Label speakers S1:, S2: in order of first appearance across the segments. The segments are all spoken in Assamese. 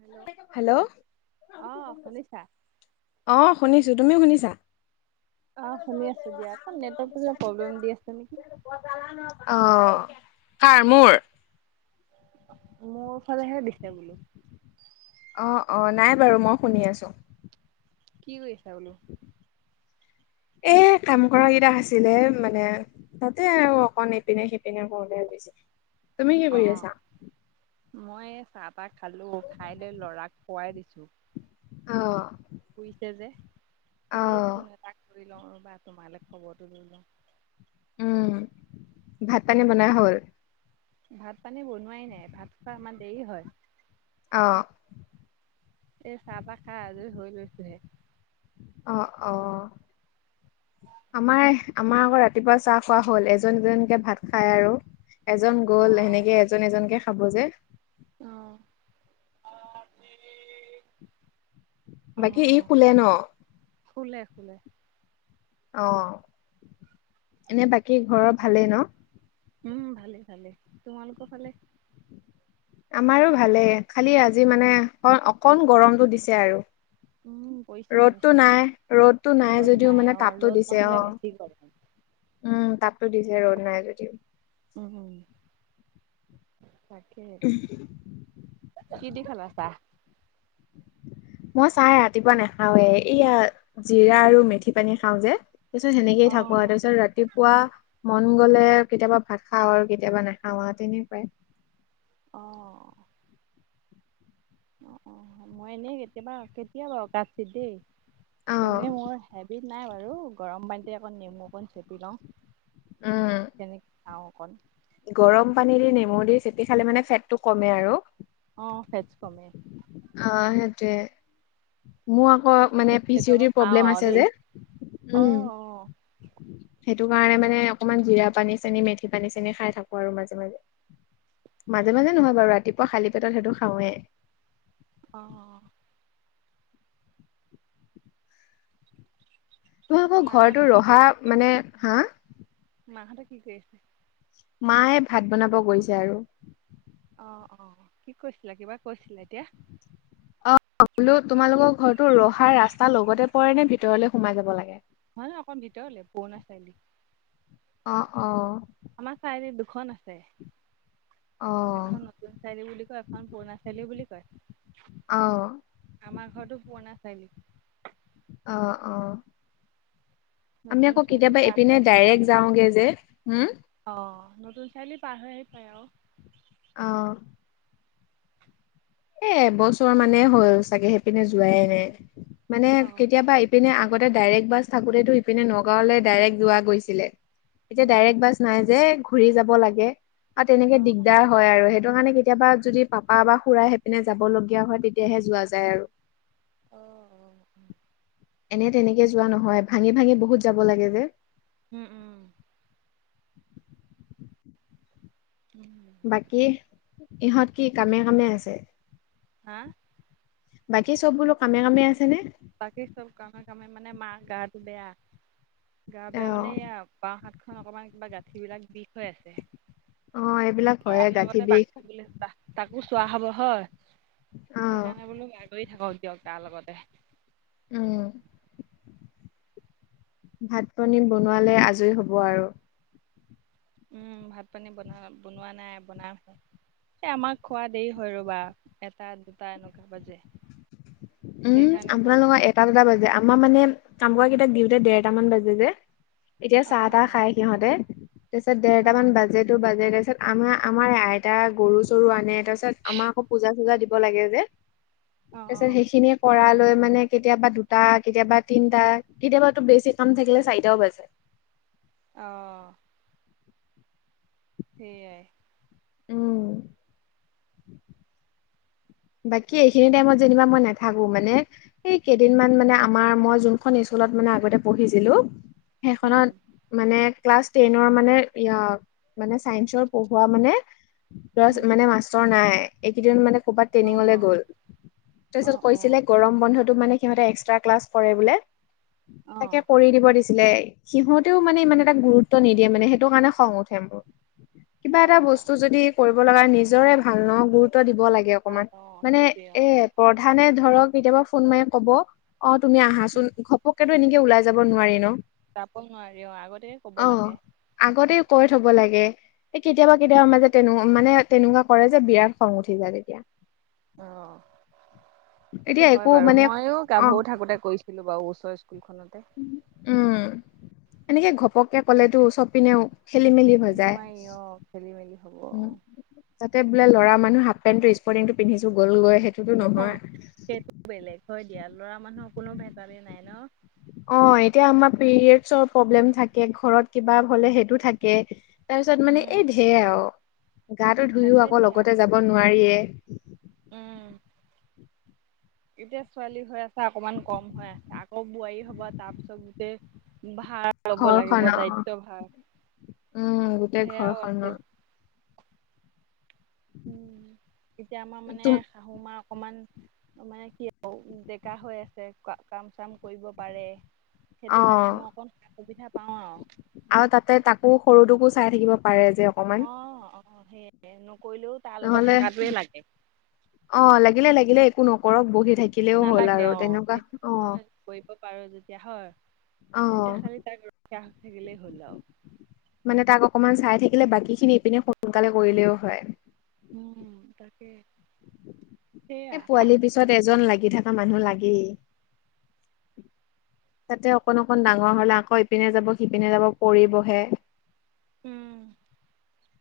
S1: হেল্ল'
S2: হেল্ল'
S1: অ' শুনিছা?
S2: অ', শুনিছোঁ, তুমি শুনিছা?
S1: অ', শুনি আছোঁ দিয়া অকণ নেটৱৰ্কটো কিবা প্ৰব্লেম দি আছে নেকি?
S2: অ', কাৰ মোৰ?
S1: মোৰ ফালেহে দিছে বোলো।
S2: অ', অ' নাই বাৰু মই শুনি আছোঁ।
S1: কি কৰি আছা বুলো?
S2: এহ, কাম কৰা কেইটা আছিলে মানে তাতে আৰু অকণ ইপিনে সিপিনে [unintelligible] কি কৰি আছা?
S1: অ', মই এই চাহ তাহ খালোঁ, খাই লৈ ল'ৰাক শুৱাই দিছোঁ।
S2: অ'।
S1: শুইছে যে
S2: অ
S1: বোলো ফোন এটা কৰি লওঁ বা তোমালৈ খবৰটো দি লওঁ।
S2: উম, ভাত পানী বনাই হ'ল?
S1: ভাত পানী বনোৱাই নাই ভাত খোৱা আমাৰ দেৰি হয়।
S2: অ'।
S1: এই চাহ তাহ খাই আজৰি হৈ লৈছোঁ হে।
S2: অ', অ'। আমাৰ আমাৰ আকৌ ৰাতিপুৱা চাহ খোৱা হ'ল এজন এজনীকে ভাত খায় আৰু। এজন গ'ল
S1: অ'
S2: সেনেকে এজন এজনকে খাব যে।
S1: অ'।
S2: বাকী
S1: অ',
S2: ই
S1: অ',
S2: শুলে ন
S1: শুলে শুলে।
S2: অ', এনে বাকী ঘৰৰ ভালেই ন?
S1: উম, ভালে ভালে তোমালোকৰ [unintelligible]
S2: আমাৰো ভালেই খালি আজি মানে অ-অকণ গৰমতটো দিছে আৰু।
S1: উম পৰিছে পৰিছে।
S2: ৰ'দটো নাই ৰ'দটো নাই
S1: ৰ'দ
S2: যদিও মানে
S1: অ'
S2: তাপটো
S1: ৰ'দ
S2: দিছে
S1: নহ'লে
S2: অ'।
S1: বেছি গৰম।
S2: উম, তাপতো দিছে ৰ'দ নাই যদিও।
S1: উম, তাকেই। কি দি খালা চাহ।
S2: মই চাহ ৰাতিপুৱা নাখাৱে, এইয়া জিৰা আৰু মেথি পানী খাও যে। তাৰপিছত সেনেকে থাকোঁ
S1: অ',
S2: তাৰপিছত ৰাতি পূৱা মন গ'লে কেতিয়াবা ভাত খাওঁ আৰু কেতিয়াবা নাখাওঁ আৰু তেনেকুৱাই
S1: অ'। অ', মই এনেই কেতিয়াবা, কেতিয়াবা বাৰু কাৎচিত দেই
S2: অ
S1: এনেই মোৰ হেবিট নাই বাৰু, গৰম পানীতে অকণ নেমু অকণ চেপি লওঁ
S2: উম
S1: আৰুওঁ অকণ।
S2: গৰম পানী দি নেমু দি চেপি খালে মানে, ফেটটো কমে আৰু।
S1: অ', ফেটজ কমে।
S2: অ', সেইটোৱে মোৰ হয়
S1: সেইটো
S2: মানে পি
S1: সেইটো আকৌ
S2: চি
S1: খাওঁ
S2: প্ৰব্লেম
S1: আৰু
S2: আছে
S1: দেই
S2: যে
S1: অ',
S2: উম [unintelligible]
S1: অ',
S2: সেইটো কাৰে মানে অকনমান, জিৰা পানী, চেনি মেথি, পানী চেনি খাই থাকোঁ আৰু মাজে, মাজে। মাজে, মাজে
S1: অ',
S2: নহয় বাৰু, ৰাতিপুৱা খালি পেটত সেইটো খাওঁৱে।
S1: অ'।
S2: তুই আকৌ
S1: মাহঁতে
S2: ঘৰটোো
S1: কি কৰি
S2: ৰহা
S1: আছে
S2: মানে হা [unintelligible]
S1: মাহঁতে কি কৰি আছে?
S2: মায়ে ভাত বনাব গৈছে আৰু।
S1: অ, অ', কি কৈছিলা, কিবা কৈছিলা এতিয়া?
S2: অ' বোলো তোমালোকৰ ঘৰটো ৰহাৰ ৰাস্তা লগতে পৰে নে, ভিতৰলে সোমাই যাব লাগে।
S1: নহয়, অকণ ভিতৰলে পুৰণা চাৰআ
S2: অ, অ'।
S1: আমাৰ চাৰআলিত দুখন আছে,
S2: অ
S1: এখন চাই বুলি কয়, এখন পুৰণা চাৰিআলি বুলি কয়।
S2: অ'।
S1: আমাৰ ঘৰৰটো পুৰণা চাৰিআলি।
S2: অ, অ'। আমি
S1: নতুন
S2: আকৌ
S1: চাৰিআলি
S2: কেতিয়াবা,
S1: পাৰ
S2: ইপিনে
S1: হৈ আহি পায়
S2: ডাইৰেক্ট
S1: আৰু।
S2: যাওঁগে যে,
S1: অ', নতুন চাৰিআলি পাৰ হৈ আহি, পায় আৰু।
S2: অ',। এ, এবছৰ মানে হ'ল চাগে, সেইপিনে যোৱাই নাই, মানে
S1: অ',
S2: কেতিয়াবা ইপিনে আগতে ডাইৰেক্ট বাছ থাকোঁতে, ইপিনে নগাঁওলৈ ডাইৰেক্ট যোৱা গৈছিলে, এতিয়া
S1: উম,
S2: ডাইৰেক্ট বাছ নাই যে, ঘুৰি যাব লাগে, আৰু তেনেকে দিগদাৰ হয় আৰু, সেইটো কাৰণে কেতিয়াবা যদি পাপা, বা খুৰাই এনে যাব লগীয়া হয়, তেতিয়াহে যোৱা যায় আৰু।
S1: অ, অ, অ'।
S2: এনে তেনেকে যোৱা নহয়, ভাঙি ভাঙি বহুত যাব লাগে যে।
S1: উম, উম। উমু [unintelligible]
S2: বাকী, ইহঁত কি কামে, কামে আছে?
S1: হা?
S2: বাকী, চব বোলো কামে কামে আছে নে?
S1: বাকি চব কামে, কামে মানে, মা গাটো বেয়া। গা
S2: অ
S1: বেয়া মানে এইয়া আ বাওঁ হাতখন অকণমান কিবা, গাঁঠিবিলাক বিষ হৈ আছে।
S2: অ এইবিলাক হয়ে
S1: ল'ৰাৰ
S2: গাঁঠি
S1: লগতে
S2: বিষ
S1: বাকি [unintelligible] চা। তাকো চোৱা হ'ব হয়,
S2: অ
S1: সেইকাৰণে বোলো আ [unintelligible] কৰি থাকক দিয়ক তাৰ লগতে।
S2: উম। ভাত-পানী বনোৱালে আজৰি হ'ব আৰু।
S1: উম্ ভাত পানী বনা বনোৱা নাই বনামহে। এ, আমাক খোৱা দেৰি হয় ৰবা, এটা, দুটা এনেকুৱা বাজে।
S2: উম,
S1: সেইকাৰণে বনোৱা
S2: আপোনালোকৰ এটা দুটা বাজে। আমাৰ মানে কাম কৰা কেইটাক দিওঁতে দেৰটামান বাজে যে এতিয়া চাহ-তাহ
S1: অ',
S2: খাই সিহঁতে, তাৰপিছত দেৰটামান
S1: অ',
S2: বাজে তো বাজে তাৰপিছত আমাৰ, আমাৰ আইতা গৰু চৰু আনে। তাৰপিছত আমাক আকৌ পূজা-চুজা দিব লাগে যে তাৰ
S1: অ',
S2: পিছত
S1: অ',
S2: সেই খিনি কৰা লৈ মানে কেতিয়াবা দুটা, কেতিয়াবা তিনটা, কেতিয়াবা বেছি কাম থাকিলে চাৰিটাও বাজে।
S1: অ'। সেইয়াই।
S2: উম! বাকী, এইখিনতে, টাইমত যেনিবা, মই নাথাকোঁ। মানে এই কেইদিনমান মানে, আমাৰ মই যোনখন স্কুলত মানে, আগতে পঢ়িছিলোঁ। সেইখনত
S1: উম,
S2: মানে, ক্লাছ টেনৰ মানে, এইয়া, মানে চাইন্সৰ পঢ়োৱা মানে, [unintelligible]
S1: উম।
S2: মানে, মাষ্টৰ নাই। এইকেইদিন মানে, ক'ৰবাত
S1: অ',
S2: ট্ৰেইনিংলৈ গ'ল। তাৰ পিছত,
S1: অ',
S2: কৈছিলে,
S1: অ',
S2: গৰম বন্ধটো মানে, সিহঁতে এক্স এক্সট্ৰা ক্লাছ কৰে বোলে।
S1: অ',
S2: তাকে, কৰি দিব দিছ দিছিলে। সিহঁতেও মানে, ইমান এটা গুৰুত্ব নিদিয়ে মানে, সেইটো কাৰণে, খং উঠে মোৰ! কিবা এটা
S1: অ',
S2: বস্তু যদি, কৰিব লগা নিজৰে ভাল ন'! গুৰুত্ব দিব লাগে।
S1: ভাল
S2: অকমান,
S1: অ',
S2: মানে
S1: সেইটোৱে
S2: এ,
S1: অ'।
S2: প্ৰধানে ধৰক, কেতিয়াবা ফোন মাৰি ক'ব! অ'! তুমি
S1: উম।
S2: আহাচোন? [unintelligible] ঘপকেতো, এনেকে ওলাই যাব নোৱাৰি ন'!
S1: যাব নোৱাৰি, অ'! আগতেে ক'ব
S2: অ
S1: লাগে।
S2: আগতে, কৈ থ'ব লাগে। এ,
S1: উম,
S2: কেতিয়াবা-কেতিয়াবা
S1: উম।
S2: মাজে, তেনে মানে, তেনেকুৱা কৰে যে, বিৰাট খং উঠি যায়, তেতিয়া।
S1: অ'! সেইটো
S2: এতিয়া
S1: হয়
S2: একো
S1: বাৰু!
S2: মানে
S1: মইয়ো
S2: অ
S1: গাভৰু থাকোঁতে কৰি কৰিছিলোঁ বাৰু ওচৰ স্কুলখনতে।
S2: উম! এনেকে, ঘপককে ক'লেতো, চবপিনেও খেলি-মেলি হৈ যায়।
S1: নোৱাৰি অ', খেলি মেলি হ'ব
S2: [inaudible] উম!
S1: অ'।
S2: তাতে, বোলে ল'ৰা মানুহ, হাফপেনটো-স্পৰ্টিংটো পিন্ধিছোঁ, গ'লগৈ। সেইটো,
S1: অ'! সেইটো বেলেগ, হয়, দিয়া। ল'ৰা মানুহৰ কোনো ভেজালে নাই ন'!
S2: অ'! এতিয়া আমাৰ, পিৰিয়ডচৰ প্ৰব্লেম থাকে, ঘৰত কিবা হ'লে, সেইটো থাকে। তাৰপিছত মানে,
S1: উম,
S2: এই ধেৰ আৰু। গাটো ধুইও
S1: থাকে
S2: আকৌ,
S1: দিয়া
S2: লগতে যাব নোৱাৰিয়ে।
S1: উম! এতিয়া, ছোৱালী হৈ আছা, অকনমান কম হৈ আছা। আকৌ, বোৱাৰী হ'বা! তাৰ পিছত, গোটেই ভাৰ ল'ব লাগিব,
S2: ঘৰখন অ
S1: দায়িত্ব ভাৰ!
S2: উম গোটেই
S1: সেয়াও আছে।
S2: ঘৰখনৰ
S1: উম! এতিয়া আমাৰ
S2: তুম
S1: মানে, শাহুমা অকমান মানে, কি আৰু ডেকা হৈ আছে, কা, কাম-চাম কৰিব পাৰে।
S2: অ
S1: সেইটো কাৰণে, মই অকণ সুবিধা পাওঁ আৰু।
S2: আৰু তাতে, তাকো সৰুটোকো চাই থাকিব পাৰে, যে। অ'!
S1: অ'! সেয়ে, নকৰিলেও তাৰ লগত
S2: নহ'লে,
S1: থকাটোৱে লাগে
S2: অ'! লাগিলে-লাগিলে, একো নকৰক বহি থাকি থাকিলেও হ'ল
S1: নালাগে
S2: আৰু।
S1: অ',
S2: তেনেকুৱা,
S1: সেই
S2: অ'!
S1: মই কৰিব পাৰোঁ যেতিয়া, হয়!
S2: অ
S1: তেতিয়া, খালি তাক, ৰক্ষা থাকিলেই হ'ল আৰু।
S2: মানে, তাক অকমান চাই থাকিলে, বাকী খিনি ইপিনে, সোনকালে কৰিলেও হয়।
S1: উম, তাকে।
S2: এ,
S1: সেয়া
S2: পোৱালিৰ পিছত, এজন লাগি থকা মানুহ লাগেই। তাতে, অকণ-অকণ ডাঙৰ হ'লে, আকৌ ইপিনে যাব, সিপিনে যাব, পৰিবহে।
S1: উম!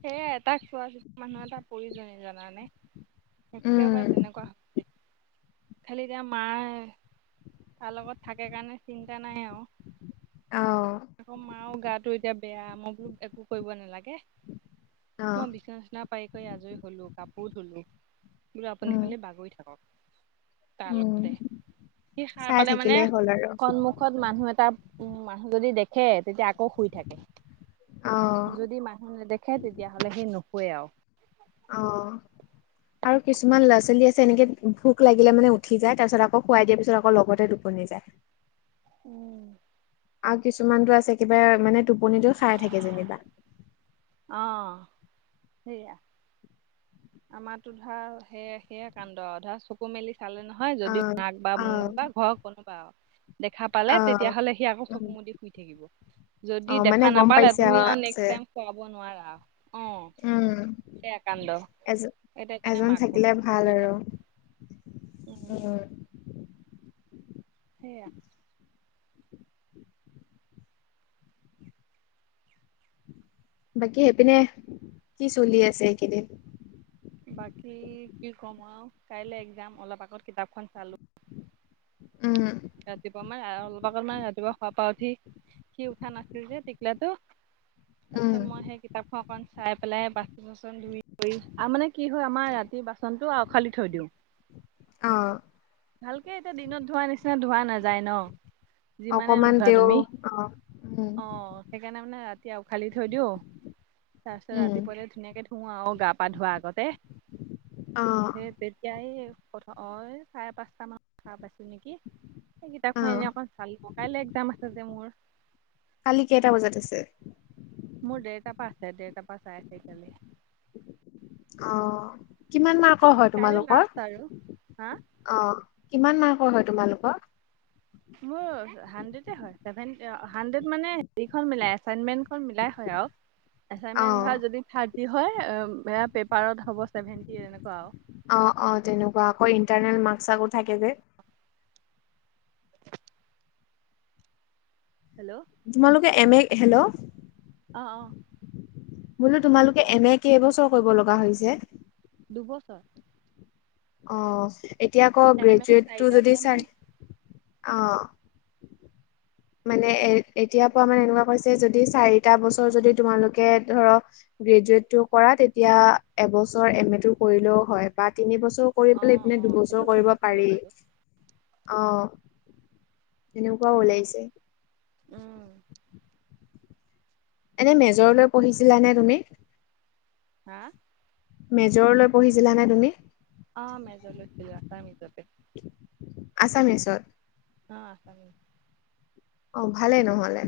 S1: সেয়ে, তাক চোৱা, মানুহ এটা প্ৰয়োজন জানানে। একেবাৰে,
S2: উম
S1: তেনেকুৱা [unintelligible] খালী এতিয়া, মাই তাৰ লগত থাকে কাৰণে, চিন্তা নাই আৰু।
S2: অ
S1: আকৌ, মাও গাটো এতিয়া বেয়া! মই বোলো, একো কৰিব নালাগে।
S2: অ
S1: মই বিছনা-চিছনা পাৰিকৈ, আজৰি হ'লো, কাপোৰ ধুলোঁ। বোলো, আপুনি
S2: উম
S1: খালী বাগৰি থাকক। তাৰ
S2: উম
S1: লগতে, সি সাৰ
S2: চাই
S1: পালে মানে,
S2: থাকিলেই হ'ল আৰু
S1: [unintelligible] মুখত মানুহ এটা, উম! মানুহ যদি দেখে, তেতিয়া আকৌ শুই থাকে।
S2: অ
S1: যদি মানুহ নেদেখে, তেতিয়াহ'লে, সি নুশুৱে আৰু।
S2: অ'!
S1: [unintelligible]
S2: আৰু কিছুমান ল'ৰা ছোৱালী আছে, এনেকে ভোক লাগিলে মানে উঠি যায়, তাৰ পিছত আকৌ খুৱাই দিয়াৰ পিছত আকৌ লগতে টোপনি যায়।
S1: উম।
S2: আৰু কিছুমানটো আছে, কিবা মানে টোপনিতে খাই থাকে যেনিবা।
S1: অ', সেয়া। আমাৰটো ধৰা সে, সেয়া কাণ্ড, ধৰা চকু মেলি চালো নহয়, যদি
S2: অ',
S1: মাক বা
S2: অ',
S1: মোক বা ঘৰৰ কোনোবা আৰু। দেখা পালে,
S2: অ',
S1: তেতিয়াহ'লে সি আকৌ
S2: উম,
S1: চকু মুদি শুই থাকিব। যদি
S2: অ', মানে
S1: দেখা
S2: গম
S1: নাপালে
S2: পাইছে
S1: তুমি আৰু
S2: আছে
S1: নেক্স টাইম শুৱাব নোৱাৰা, অ'
S2: উম,
S1: সেয়া কাণ্ড।
S2: এজ
S1: এইটো কাৰণে
S2: এজন
S1: মাক
S2: থাকিলে
S1: কৈছোঁ,
S2: ভাল
S1: শুই
S2: আৰু
S1: থাক, উম। সেয়া।
S2: বাকী সেইপিনে, কি চলি আছে এইকেইদিন।
S1: বাকী কি ক'ম আৰু, কাইলৈ এক্সাম অলপ আগত কিতাপখন চালো।
S2: উম।
S1: ৰাতিপুৱা মানে অলপ আগত মানে ৰাতিপুৱা শুৱাৰ পৰা উঠি সি উঠা নাছিল যে টিকলাটো, তাৰ
S2: উম,
S1: পিছত মই সেই কিতাপখন অকন চাই পেলাই বাচ [unintelligible] আৰু মানে কি হয় আমাৰ ৰাতি বাচনটো আউখালি থৈ দিওঁ।
S2: অ'।
S1: ভালকে এতিয়া দিনত ধোৱা নিচিনা, ধোৱা নাযায় ন'। যিমানে
S2: অকমান
S1: নোধোৱা
S2: তেওঁ
S1: তুমি,
S2: অ', উম,
S1: অ'। সেইকাৰণে মানে ৰাতি আউখালি থৈ দিওঁ, তাৰপিছত
S2: উম,
S1: ৰাতিপুৱালে ধুনীয়াকে ধোওঁ আৰু গা পা ধোৱাৰ আগতে,
S2: অ',
S1: সেই তেতিয়া এই, প্ৰথ এ চাৰে পাঁচটা মানত সাৰ পাইছোঁ নেকি। কিতাপখন
S2: অ',
S1: এনে অকণ চালো, কাইলৈ এক্সাম আছে যে মোৰ।
S2: কালি কেইটা বজাত আছে।
S1: মোৰ দেৰতাৰ পৰা আছে, দেৰতাৰ পৰা চাৰে চাৰিটা লৈ।
S2: অ', কিমান মাৰ্কৰ হয়
S1: কাইলৈ
S2: তোমালোকৰ।
S1: লাষ্ট আৰু হা
S2: অ', কিমান মাৰ্কৰ হয় তোমালোকৰ।
S1: মোৰ হাড্ৰেডে হয়, চেভেন হাড্ৰেড মানে, হেৰিখন মিলাই এছাইনমেণ্টখন মিলাই হয় আৰু।
S2: অ
S1: এছাইনমেণ্ট ধৰা যদি থাৰ্টি হয় অ', সেয়া পেপাৰত হ'ব ছেভেনটি, এনেকুৱা আৰু।
S2: অ', অ', তেনেকুৱা, আকৌ ইণ্টাৰনেল মাৰ্কচ আকৌ থাকে যে।
S1: [unintelligible] হেল্ল'।
S2: তোমালোকে এম এ, হেল্ল'।
S1: অ, অ',
S2: বোলো, তোমালোকে এম এ কেইবছৰ কৰিব লগা হৈছে?
S1: দুবছৰ।
S2: অ', এতিয়া আকৌ,
S1: এম এ
S2: গ্ৰেজুৱেটটো
S1: চাৰিটা
S2: যদি
S1: চেমহে
S2: চাৰি, অ' মানে, এ এতিয়া পৰা মানে এনেকুৱা কৰিছে, যদি চাৰিটা বছৰ যদি তোমালোকে ধৰক গগ্ৰেজুৱেটটো কৰা, তেতিয়া এবছৰ এম এ টো কৰিলেও হয়, বা তিন বছৰ কৰি
S1: অ
S2: পেলাই, ইপিনে
S1: অ
S2: দুবছৰ
S1: সেইটো
S2: কৰিব
S1: শুনিছিলো
S2: পাৰি।
S1: বাৰু
S2: অ', এনেকুৱাও
S1: উম
S2: ওলাইছে।
S1: উম।
S2: এনে মেজৰলৈ পঢ়িছিলানে তুমি?
S1: হা?
S2: মেজৰ লৈ পঢ়িছিলা নে তুমি?
S1: অ', মেজৰ লৈছিলোঁ আছামিছতে।
S2: আছামিছত?
S1: অ', আছামিছ।
S2: অ' ভালে নহ'লে।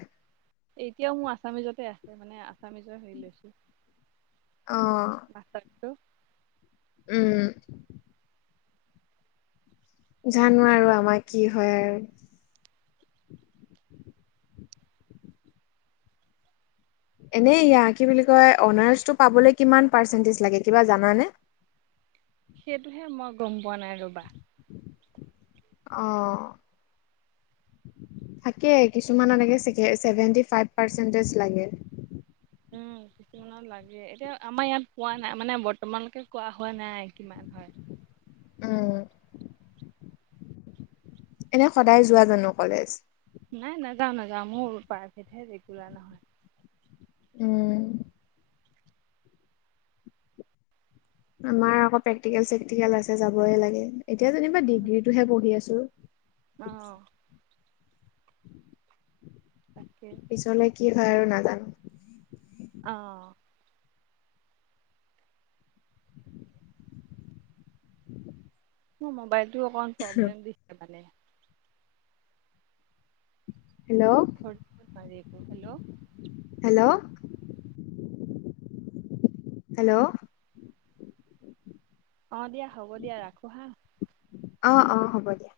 S1: এতিয়াও মোৰ আছামিজতে আছে, মানে আছামিজৰ হেৰি লৈছো।
S2: অ'।
S1: [unintelligible]
S2: উম। জানো আৰু আমাৰ কি হয় আৰু। এনেই ইয়া কি বুলি কয় অনাৰ্ছটো পাবলৈ কিমান পাৰ্চেণ্টেজ লাগে কিবা জানানে?
S1: সেইটোহে মই গম পোৱা নাই ৰ'বা।
S2: অ'। থাকে, কিছুমানলৈকে চেভেনটি ফাইভ পাৰ্চেনতেজ লাগে।
S1: উম। কিমানত লাগে, এতিয়া আমাৰ ইয়াত পোৱা নাই, মানে বৰ্তমানলৈকে কোৱা হোৱা নাই কিমান হয়।
S2: উম। এনেই সদায় যোৱা জানো কলেজ?
S1: নাই নাযাওঁ নাযাওঁ, মোৰ প্ৰাইভেটহে ৰেগুলাৰ নহয়।
S2: উম। আমাৰ আকৌ প্ৰেক্টিকেল চেকটিকেল আছে, যাবই লাগে, এতিয়া যেনিবা ডিগ্ৰীতটোহে পঢ়ি আছো।
S1: অ'। তাকে
S2: পিছলে কি হয় আৰু নাজানো।
S1: অ'। মোৰ মোবাইলটো অকণমান প্ৰব্লেম দিছে মানে।
S2: হেল্ল'।
S1: [unintelligible] হেল্ল
S2: হেল্ল', হেল্ল'
S1: অ' দিয়া, হ'ব দিয়া, ৰাখো হা।
S2: অ' অ' হ'ব দিয়া।